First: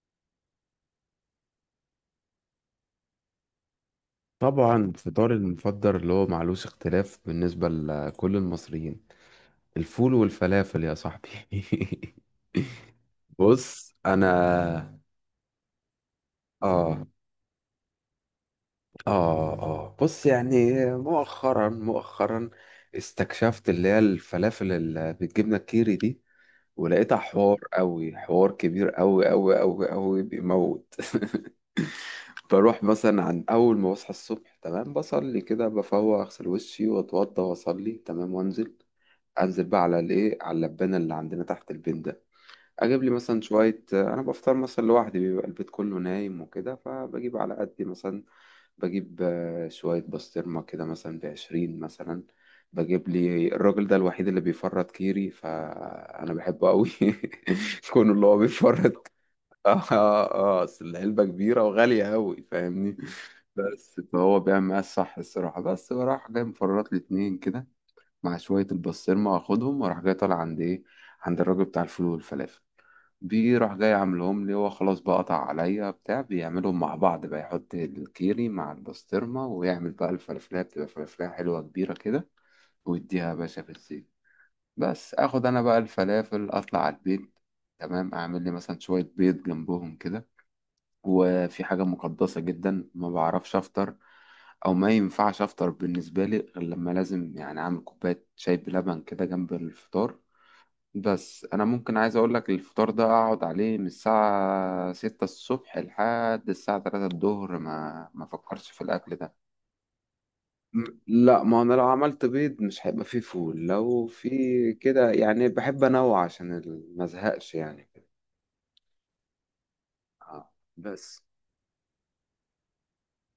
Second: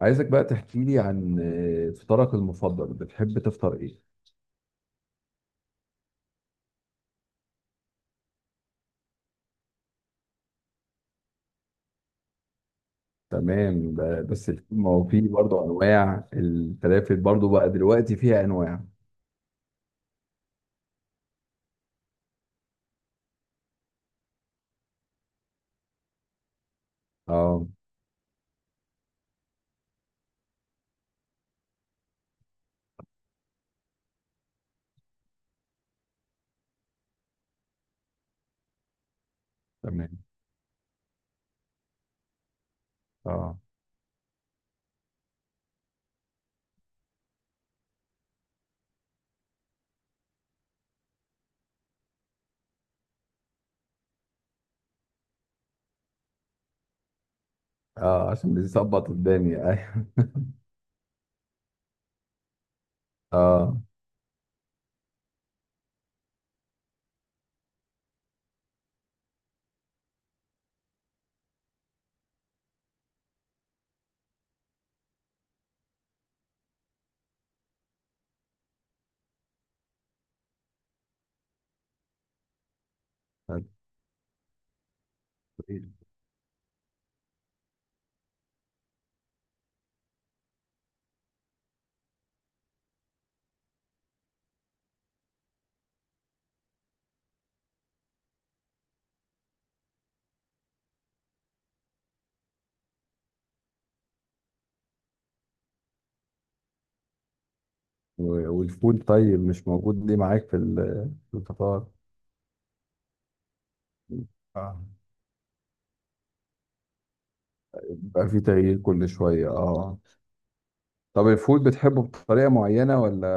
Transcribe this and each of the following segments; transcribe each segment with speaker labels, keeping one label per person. Speaker 1: عايزك بقى تحكي لي عن فطارك المفضل، بتحب تفطر ايه؟
Speaker 2: طبعا فطاري المفضل اللي هو معلوش اختلاف بالنسبة لكل المصريين، الفول والفلافل يا صاحبي. بص
Speaker 1: تمام، بس ما
Speaker 2: انا.
Speaker 1: هو في برضه انواع
Speaker 2: اه
Speaker 1: الفلافل، برضه بقى دلوقتي فيها انواع.
Speaker 2: اه بص يعني مؤخرا مؤخرا استكشفت اللي هي الفلافل اللي بالجبنة الكيري دي، ولقيتها حوار
Speaker 1: اه.
Speaker 2: قوي، حوار كبير قوي قوي قوي قوي بيموت. بروح مثلا عن اول ما بصحى الصبح، تمام، بصلي كده، بفوق اغسل وشي واتوضى واصلي، تمام، وانزل بقى على
Speaker 1: تمام.
Speaker 2: الايه، على اللبانه اللي عندنا تحت البيت ده، اجيب لي مثلا
Speaker 1: اه،
Speaker 2: شويه. انا بفطر مثلا لوحدي، بيبقى البيت كله نايم وكده، فبجيب على قدي مثلا. بجيب شويه بسطرمه كده مثلا بعشرين مثلا. بجيب لي الراجل ده الوحيد اللي بيفرط كيري، فانا بحبه قوي. كونه اللي
Speaker 1: اه،
Speaker 2: هو
Speaker 1: عشان
Speaker 2: بيفرط.
Speaker 1: بيظبط الدنيا،
Speaker 2: اه
Speaker 1: ايوه.
Speaker 2: اه، اصل العلبه كبيره وغاليه قوي فاهمني.
Speaker 1: اه.
Speaker 2: بس فهو بيعمل معايا الصح، الصراحه. بس بروح جاي مفرط لي اتنين كده مع شوية البسطرمة، واخدهم واروح جاي طالع عند ايه، عند الراجل بتاع الفول والفلافل. بيجي راح جاي عاملهم لي، هو خلاص بقى قطع عليا بتاع، بيعملهم مع بعض بقى، يحط الكيري مع البسطرمة ويعمل بقى الفلافلية، بتبقى فلافلية حلوة كبيرة كده، ويديها يا باشا في الزيت. بس اخد انا بقى
Speaker 1: طيب،
Speaker 2: الفلافل اطلع على البيت. تمام، اعمل لي مثلا شوية بيض جنبهم كده. وفي حاجة مقدسة جدا، ما بعرفش أفطر أو ما ينفعش أفطر بالنسبة لي، غير لما لازم يعني أعمل كوباية شاي بلبن كده جنب الفطار. بس أنا ممكن عايز أقولك، الفطار ده أقعد عليه من الساعة 6 الصبح لحد الساعة 3 الظهر، ما فكرش في
Speaker 1: والفول
Speaker 2: الأكل ده.
Speaker 1: طيب مش موجود ليه معاك في في
Speaker 2: لا، ما أنا
Speaker 1: الفطار؟
Speaker 2: لو عملت بيض مش هيبقى فيه فول، لو في
Speaker 1: اه.
Speaker 2: كده يعني. بحب أنوع عشان ما أزهقش يعني كده.
Speaker 1: بقى في تغيير كل شوية، اه.
Speaker 2: بس.
Speaker 1: طب، الفول بتحبه بطريقة معينة ولا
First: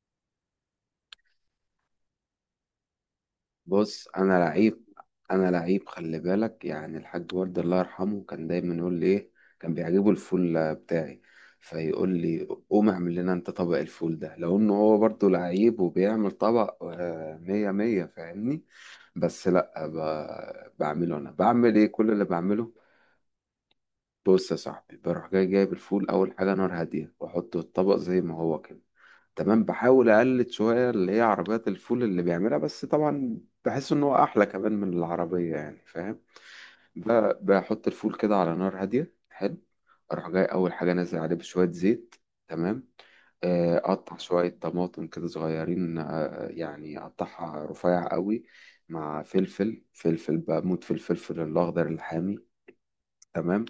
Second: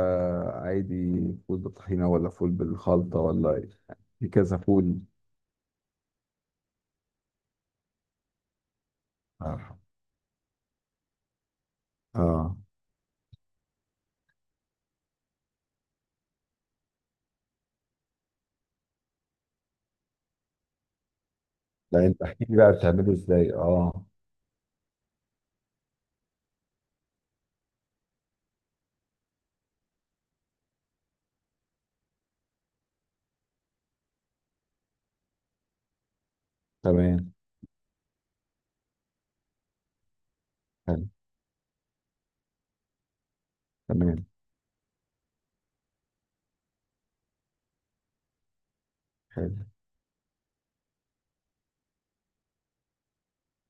Speaker 1: عادي؟ فول بالطحينة ولا فول بالخلطة ولا إيه؟
Speaker 2: بص
Speaker 1: في
Speaker 2: انا
Speaker 1: كذا
Speaker 2: لعيب،
Speaker 1: فول.
Speaker 2: انا لعيب خلي بالك، يعني الحاج ورد الله يرحمه كان دايما يقول لي ايه، كان
Speaker 1: آه.
Speaker 2: بيعجبه الفول بتاعي، فيقول لي
Speaker 1: اه،
Speaker 2: قوم اعمل لنا انت طبق الفول ده، لو انه هو برضه لعيب وبيعمل طبق مية مية فاهمني. بس لا، بعمله انا، بعمل ايه؟
Speaker 1: لا
Speaker 2: كل
Speaker 1: انت
Speaker 2: اللي
Speaker 1: احكي لي بقى
Speaker 2: بعمله:
Speaker 1: بتعمله ازاي، اه.
Speaker 2: بص يا صاحبي، بروح جاي جايب الفول، اول حاجه نار هاديه واحطه الطبق زي ما هو كده. تمام، بحاول اقلد شويه اللي هي عربيات الفول اللي بيعملها، بس طبعا بحس ان هو احلى كمان من العربيه يعني، فاهم.
Speaker 1: تمام.
Speaker 2: بحط الفول كده على نار هاديه، حلو. اروح جاي اول حاجه
Speaker 1: حلو.
Speaker 2: نازل عليه بشويه زيت. تمام. اقطع
Speaker 1: تمام.
Speaker 2: شويه طماطم كده صغيرين، يعني اقطعها رفيع قوي، مع
Speaker 1: حلو.
Speaker 2: فلفل. فلفل، بموت في الفلفل الاخضر الحامي. تمام.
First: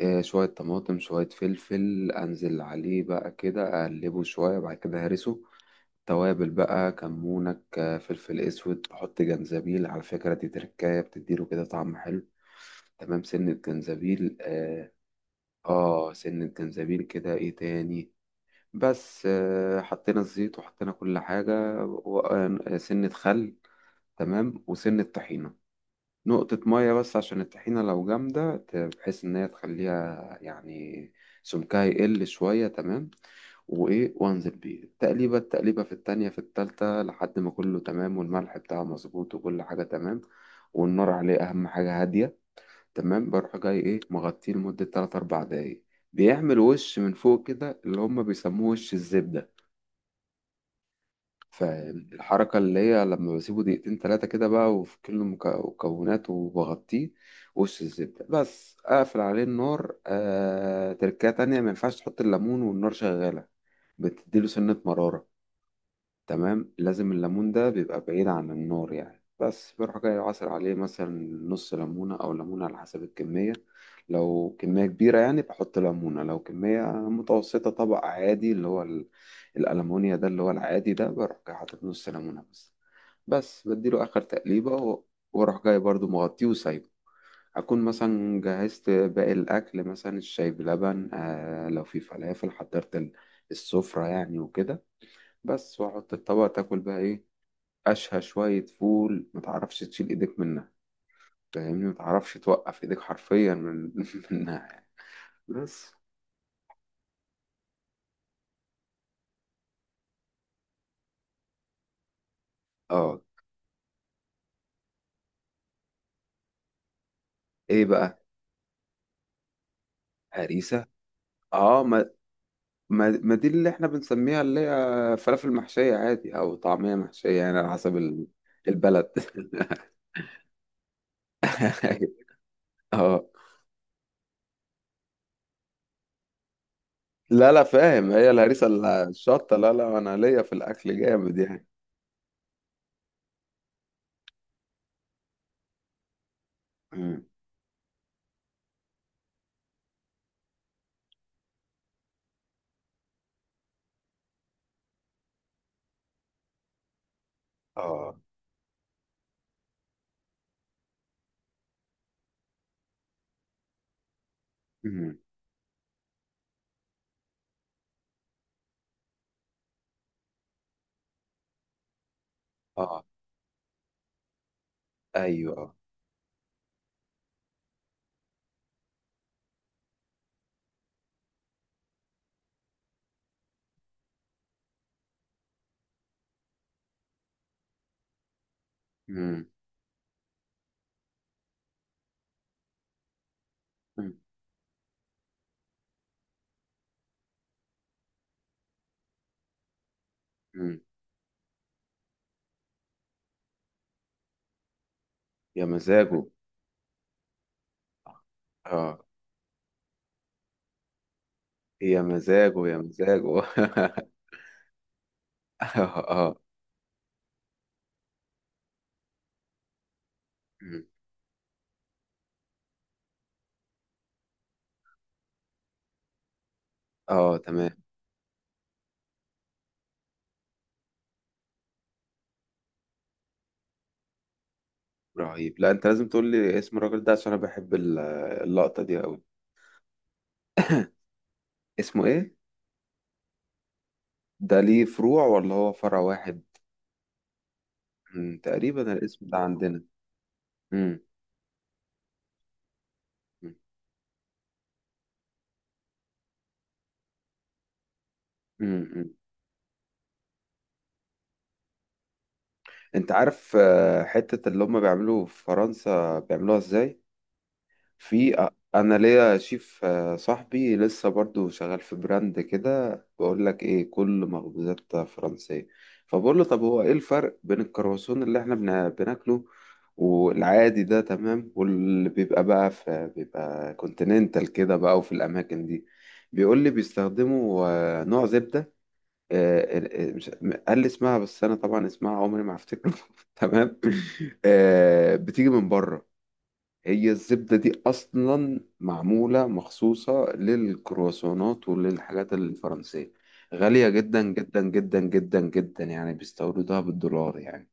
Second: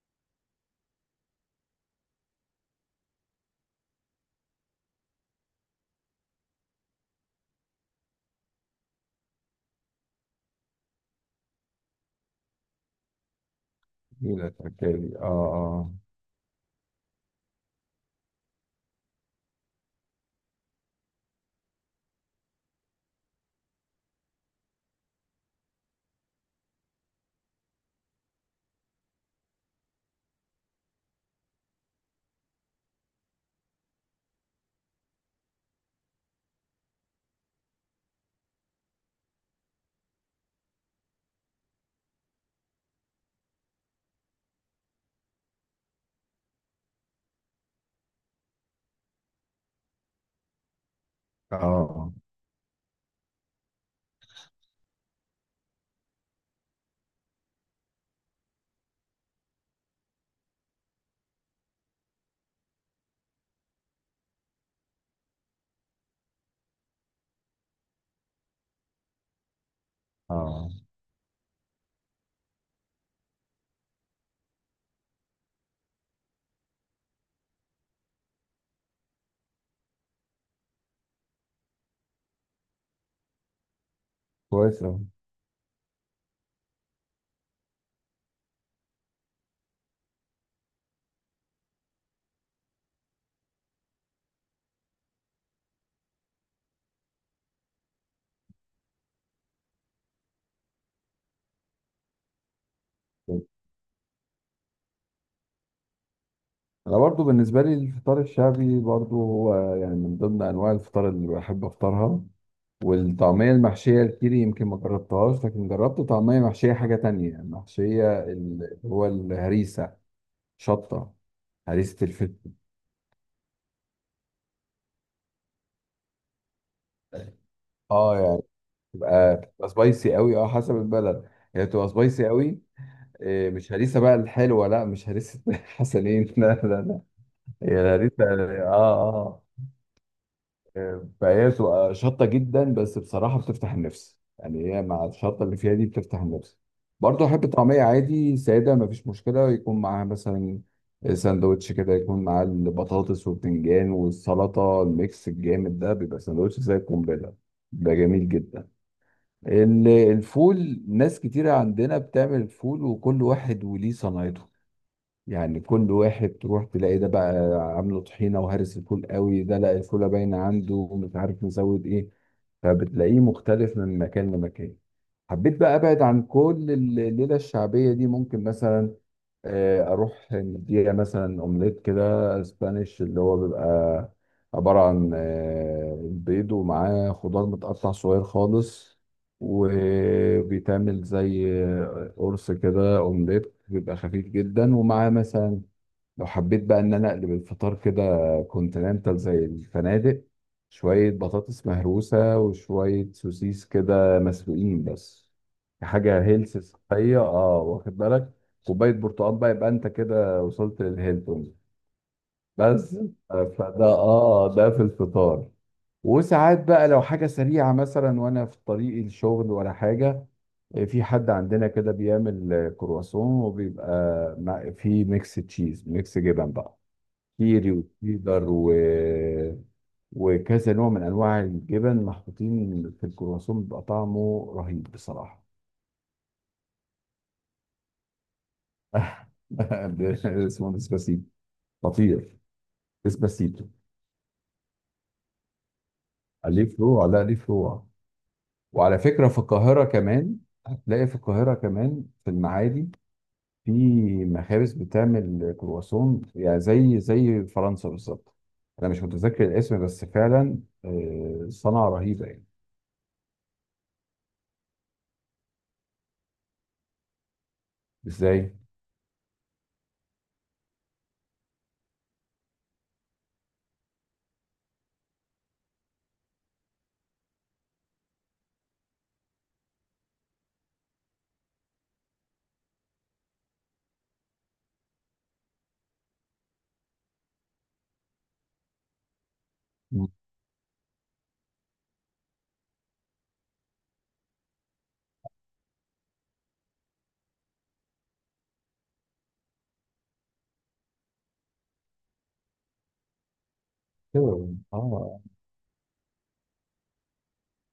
Speaker 2: شويه طماطم شويه فلفل، انزل عليه بقى كده، اقلبه شويه، بعد كده هرسه. توابل بقى، كمونك، فلفل اسود، تحط جنزبيل، على فكرة دي تركاية بتديله كده طعم حلو. تمام، سنة جنزبيل.
Speaker 1: جميل
Speaker 2: اه،
Speaker 1: التركيبي، اه. اه.
Speaker 2: آه سنة جنزبيل كده، ايه تاني؟ بس آه حطينا الزيت وحطينا كل حاجة، وسنة خل. تمام، وسنة طحينة، نقطة مية بس، عشان الطحينة لو جامدة بحيث إن هي تخليها يعني سمكها يقل شوية. تمام، وإيه؟ وأنزل بيه تقليبة، تقليبة في التانية في التالتة لحد ما كله تمام، والملح بتاعه مظبوط وكل حاجة تمام، والنار عليه أهم حاجة، هادية. تمام، بروح جاي إيه، مغطيه لمدة تلات أربع دقايق. بيعمل وش من فوق كده، اللي هما بيسموه وش الزبدة.
Speaker 1: اه.
Speaker 2: فالحركة اللي هي لما بسيبه دقيقتين تلاتة كده بقى، وفي كل مكوناته، وبغطيه وش الزبدة، بس أقفل عليه النار. تركية تانية، ما ينفعش تحط الليمون والنار شغالة، بتديله سنة مرارة. تمام، لازم الليمون ده بيبقى بعيد عن النار يعني. بس بروح جاي عصر
Speaker 1: اه.
Speaker 2: عليه مثلا نص ليمونة أو ليمونة على حسب الكمية. لو كمية كبيرة يعني بحط ليمونة، لو كمية متوسطة طبق عادي اللي هو الألمونيا ده اللي هو العادي ده، بروح جاي حاطط نص ليمونة بس. بس بديله آخر تقليبة
Speaker 1: كويس أوي.
Speaker 2: وأروح جاي برضو مغطيه وسايبه. أكون مثلا جهزت باقي الأكل، مثلا الشاي بلبن، لو في فلافل حضرت السفرة يعني وكده. بس، واحط الطبق. تاكل بقى ايه؟ أشهى شوية فول، ما تعرفش تشيل إيدك منها. فاهمني، ما تعرفش توقف إيدك حرفيا من منها يعني. بس.
Speaker 1: انا برضو بالنسبة لي الفطار الشعبي برضو هو يعني من ضمن انواع الفطار اللي بحب افطرها.
Speaker 2: اه.
Speaker 1: والطعمية المحشية الكيري يمكن ما جربتهاش، لكن جربت طعمية محشية حاجة تانية
Speaker 2: إيه بقى؟
Speaker 1: محشية اللي هو الهريسة.
Speaker 2: هريسة.
Speaker 1: شطة.
Speaker 2: اه،
Speaker 1: هريسة
Speaker 2: ما
Speaker 1: الفلفل.
Speaker 2: ما ما دي اللي احنا بنسميها اللي هي فلافل محشية عادي أو طعمية محشية، يعني على حسب
Speaker 1: اه يعني
Speaker 2: البلد.
Speaker 1: بتبقى سبايسي قوي، اه، حسب البلد هي بتبقى سبايسي قوي.
Speaker 2: اه،
Speaker 1: إيه، مش هريسة بقى الحلوة. لا مش هريسة. حسنين، لا لا لا.
Speaker 2: لا لا،
Speaker 1: هي
Speaker 2: فاهم،
Speaker 1: الهريسة،
Speaker 2: هي الهريسة
Speaker 1: اه اه.
Speaker 2: الشطة. لا لا، أنا ليا في الأكل جامد
Speaker 1: فهي
Speaker 2: يعني.
Speaker 1: بتبقى شطة جدا، بس بصراحة بتفتح النفس، يعني هي مع الشطة اللي فيها دي بتفتح النفس.
Speaker 2: مم.
Speaker 1: برضه أحب طعمية عادي سادة، مفيش مشكلة يكون معاها مثلا ساندوتش كده، يكون معاه البطاطس والبتنجان والسلطة الميكس الجامد ده، بيبقى ساندوتش زي القنبلة، بيبقى
Speaker 2: اه.
Speaker 1: جميل جدا. الفول ناس كتيرة عندنا بتعمل الفول، وكل واحد وليه صنايعه.
Speaker 2: مم.
Speaker 1: يعني كل واحد تروح تلاقي ده بقى عامله طحينه وهرس الفول قوي، ده لا الفوله باينه عنده ومش عارف نزود ايه.
Speaker 2: اه.
Speaker 1: فبتلاقيه مختلف من مكان لمكان. حبيت
Speaker 2: أيوه.
Speaker 1: بقى ابعد عن كل الليله الشعبيه دي. ممكن مثلا اروح نديها مثلا اومليت كده، اسبانيش، اللي هو بيبقى عباره عن بيض ومعاه خضار متقطع صغير خالص.
Speaker 2: مم.
Speaker 1: وبيتعمل زي قرص كده اومليت، بيبقى
Speaker 2: مم.
Speaker 1: خفيف جدا ومعاه مثلا، لو حبيت بقى ان انا اقلب الفطار كده، كونتيننتال زي الفنادق.
Speaker 2: مم.
Speaker 1: شوية بطاطس مهروسة وشوية سوسيس كده مسلوقين بس،
Speaker 2: يا
Speaker 1: حاجة
Speaker 2: مزاجه.
Speaker 1: هيلث صحية، اه، واخد بالك، كوباية
Speaker 2: اه.
Speaker 1: برتقال بقى، يبقى انت كده وصلت للهيلتون.
Speaker 2: يا مزاجه، يا
Speaker 1: بس
Speaker 2: مزاجه.
Speaker 1: فده، اه، ده في الفطار.
Speaker 2: اه اه.
Speaker 1: وساعات بقى لو حاجة سريعة مثلا، وانا في طريق الشغل ولا حاجة،
Speaker 2: مم.
Speaker 1: في حد عندنا كده بيعمل كرواسون، وبيبقى فيه ميكس تشيز، ميكس جبن بقى،
Speaker 2: اه.
Speaker 1: كيري
Speaker 2: تمام.
Speaker 1: وتشيدر وكذا نوع من انواع الجبن محطوطين في الكرواسون، بيبقى طعمه رهيب بصراحه.
Speaker 2: رهيب. لا، انت لازم تقول لي اسم الراجل ده، عشان انا بحب اللقطة دي قوي.
Speaker 1: اسمه ديسباسيتو.
Speaker 2: اسمه ايه؟
Speaker 1: خطير. ديسباسيتو.
Speaker 2: ده ليه فروع ولا هو فرع واحد؟
Speaker 1: عليه فروع، لا ليه فروع.
Speaker 2: مم، تقريبا
Speaker 1: وعلى
Speaker 2: الاسم
Speaker 1: فكره
Speaker 2: ده
Speaker 1: في
Speaker 2: عندنا.
Speaker 1: القاهره كمان،
Speaker 2: مم.
Speaker 1: هتلاقي في القاهره كمان في المعادي،
Speaker 2: مم.
Speaker 1: في مخابز بتعمل كرواسون، يعني زي فرنسا بالظبط.
Speaker 2: مم.
Speaker 1: انا مش
Speaker 2: مم.
Speaker 1: متذكر الاسم، بس فعلا صنعه رهيبه يعني.
Speaker 2: انت عارف حتة اللي هم بيعملوا في فرنسا بيعملوها ازاي؟ في
Speaker 1: ازاي؟
Speaker 2: انا ليا شيف صاحبي لسه برضو شغال في براند كده، بقول لك ايه، كل مخبوزات فرنسية. فبقول له طب هو ايه الفرق بين الكرواسون اللي احنا بناكله والعادي ده، تمام، واللي بيبقى بقى في، بيبقى كونتيننتال كده بقى وفي الاماكن دي. بيقول لي بيستخدموا نوع زبدة،
Speaker 1: مم.
Speaker 2: مش قال لي اسمها، بس انا طبعا اسمها عمري ما هفتكره. تمام، بتيجي من بره. هي الزبدة دي أصلا معمولة مخصوصة للكرواسونات وللحاجات الفرنسية، غالية جدا
Speaker 1: كده.
Speaker 2: جدا جدا
Speaker 1: اه،
Speaker 2: جدا جدا يعني، بيستوردوها بالدولار يعني.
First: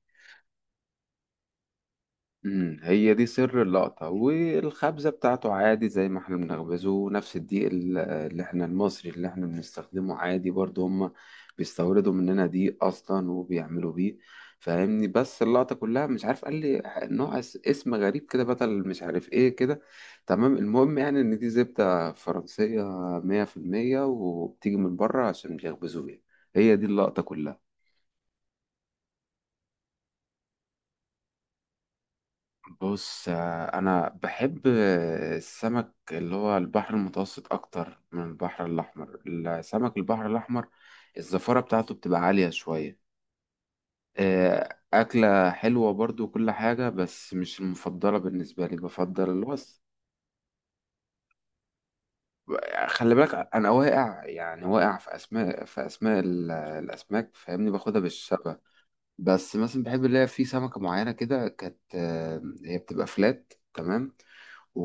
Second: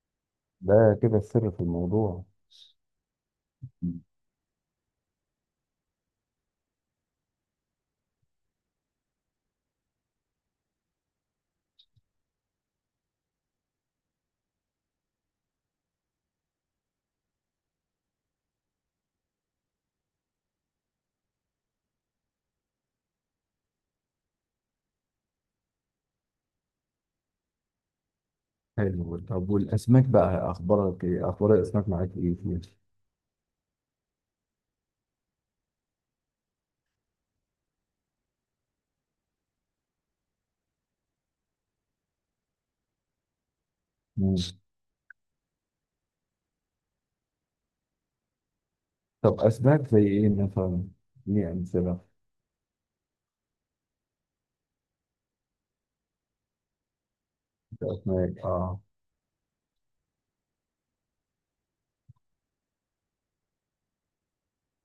Speaker 1: ده كده السر في الموضوع.
Speaker 2: امم، هي دي سر
Speaker 1: مم.
Speaker 2: اللقطة. والخبزة بتاعته عادي زي ما احنا بنخبزه، نفس الدقيق اللي احنا المصري اللي احنا بنستخدمه عادي، برضه هما بيستوردوا مننا دقيق اصلا وبيعملوا بيه فاهمني. بس اللقطة كلها، مش عارف، قال لي نوع اسم غريب كده، بدل مش عارف ايه كده. تمام، المهم يعني ان دي زبدة فرنسية مية في المية وبتيجي من بره، عشان بيخبزوا بيها. هي دي اللقطة كلها.
Speaker 1: حلو. طب والاسماك بقى، اخبارك ايه؟ اخبار الاسماك معاك ايه فيها؟
Speaker 2: بص، انا بحب السمك اللي هو البحر المتوسط اكتر من البحر الاحمر. السمك البحر الاحمر، الزفارة بتاعته بتبقى عالية شوية،
Speaker 1: مم.
Speaker 2: اكلة حلوة برضو وكل حاجة، بس مش المفضلة بالنسبة لي. بفضل
Speaker 1: طب
Speaker 2: اللي هو
Speaker 1: اسماك زي ايه مثلا؟ دي امثله
Speaker 2: خلي بالك، انا واقع يعني، واقع في اسماء الاسماك، فاهمني، باخدها
Speaker 1: اسماك،
Speaker 2: بالشبه.
Speaker 1: اه.
Speaker 2: بس مثلا بحب اللي هي، في سمكة معينة كده كانت هي بتبقى فلات، تمام،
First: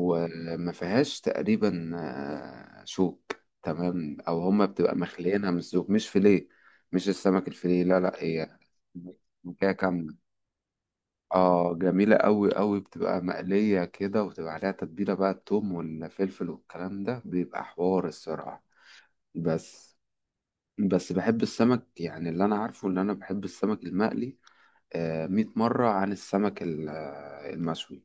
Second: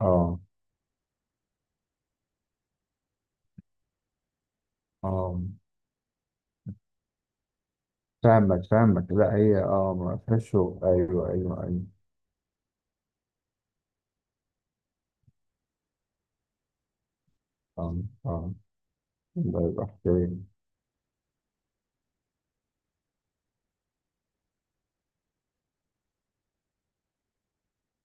Speaker 1: اه.
Speaker 2: فيهاش تقريبا شوك. تمام، او هما بتبقى
Speaker 1: اه.
Speaker 2: مخليينها من الزوج مش فيليه، مش السمك الفيليه. لا لا، هي
Speaker 1: فاهمك فاهمك، لا هي
Speaker 2: سمكية
Speaker 1: اه
Speaker 2: كاملة.
Speaker 1: ما فيهاش شغل. ايوه ايوه
Speaker 2: اه،
Speaker 1: ايوه،
Speaker 2: جميلة قوي قوي، بتبقى مقلية كده، وتبقى عليها تتبيلة بقى، التوم والفلفل والكلام ده بيبقى
Speaker 1: اه
Speaker 2: حوار
Speaker 1: اه.
Speaker 2: الصراحة.
Speaker 1: ده يبقى
Speaker 2: بس
Speaker 1: حكايه.
Speaker 2: بس بحب السمك، يعني اللي انا عارفه ان انا بحب السمك المقلي 100 مرة عن السمك المشوي.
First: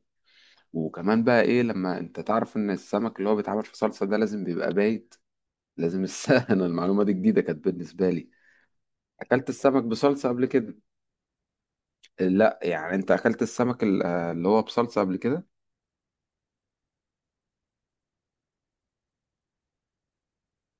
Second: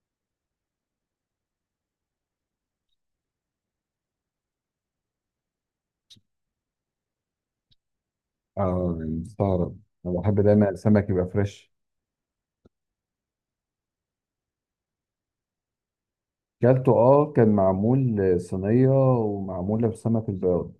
Speaker 2: وكمان بقى ايه، لما انت تعرف ان السمك اللي هو بيتعمل في صلصة ده لازم بيبقى بايت، لازم السمك. انا المعلومة دي جديدة كانت بالنسبة لي.
Speaker 1: اه،
Speaker 2: اكلت
Speaker 1: مستغرب.
Speaker 2: السمك
Speaker 1: انا
Speaker 2: بصلصة
Speaker 1: بحب
Speaker 2: قبل
Speaker 1: دايما
Speaker 2: كده؟
Speaker 1: السمك يبقى فريش.
Speaker 2: لا، يعني انت اكلت السمك اللي هو بصلصة قبل كده؟
Speaker 1: كلته، اه، كان معمول صينيه ومعموله بسمك البياض.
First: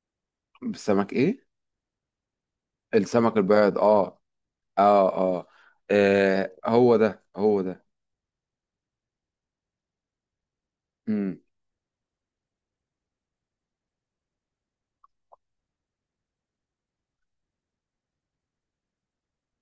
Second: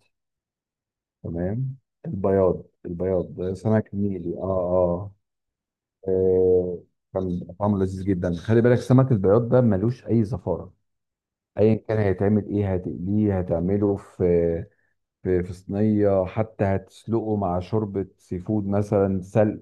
Speaker 2: بالسمك ايه؟
Speaker 1: تمام. البياض،
Speaker 2: السمك
Speaker 1: البياض
Speaker 2: البيض.
Speaker 1: سمك
Speaker 2: اه.
Speaker 1: نيلي، اه اه.
Speaker 2: اه. اه، آه،
Speaker 1: آه،
Speaker 2: هو ده
Speaker 1: كان
Speaker 2: هو
Speaker 1: طعمه
Speaker 2: ده.
Speaker 1: لذيذ جدا. خلي بالك سمك البياض ده ملوش اي زفاره.
Speaker 2: امم.
Speaker 1: ايا كان هيتعمل ايه، هتقليه، هتعمله في صينيه، حتى هتسلقه مع شوربه سي فود مثلا سلق.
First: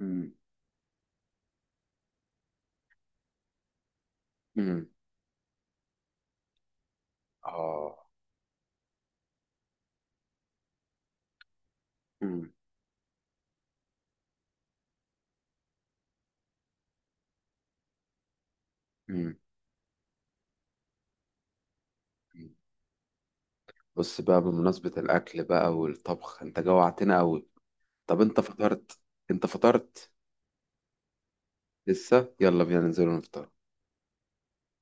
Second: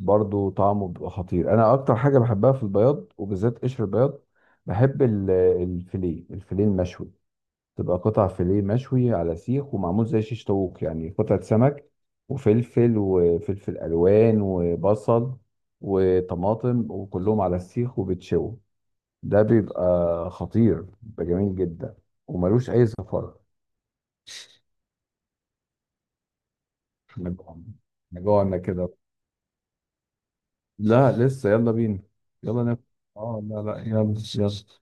Speaker 2: امم.
Speaker 1: طعمه بيبقى خطير. انا اكتر حاجه بحبها في البياض، وبالذات قشر البياض.
Speaker 2: امم.
Speaker 1: بحب الفيليه المشوي.
Speaker 2: اه.
Speaker 1: تبقى قطع فيليه مشوي على سيخ، ومعمول زي شيش طاووق، يعني قطعة سمك
Speaker 2: امم.
Speaker 1: وفلفل وفلفل ألوان وبصل وطماطم وكلهم على السيخ وبتشوي.
Speaker 2: امم.
Speaker 1: ده بيبقى خطير، بيبقى جميل جدا،
Speaker 2: أمم.
Speaker 1: وملوش أي زفرة.
Speaker 2: بص بقى بمناسبة الأكل بقى والطبخ، أنت جوعتنا
Speaker 1: إحنا
Speaker 2: أوي.
Speaker 1: جوعنا.
Speaker 2: طب
Speaker 1: إحنا
Speaker 2: أنت
Speaker 1: جوعنا كده.
Speaker 2: فطرت؟ أنت فطرت؟
Speaker 1: لا لسه، يلا بينا.
Speaker 2: لسه.
Speaker 1: يلا
Speaker 2: يلا بينا
Speaker 1: ناكل.
Speaker 2: ننزل
Speaker 1: اه
Speaker 2: ونفطر.
Speaker 1: لا لا، يلا يلا.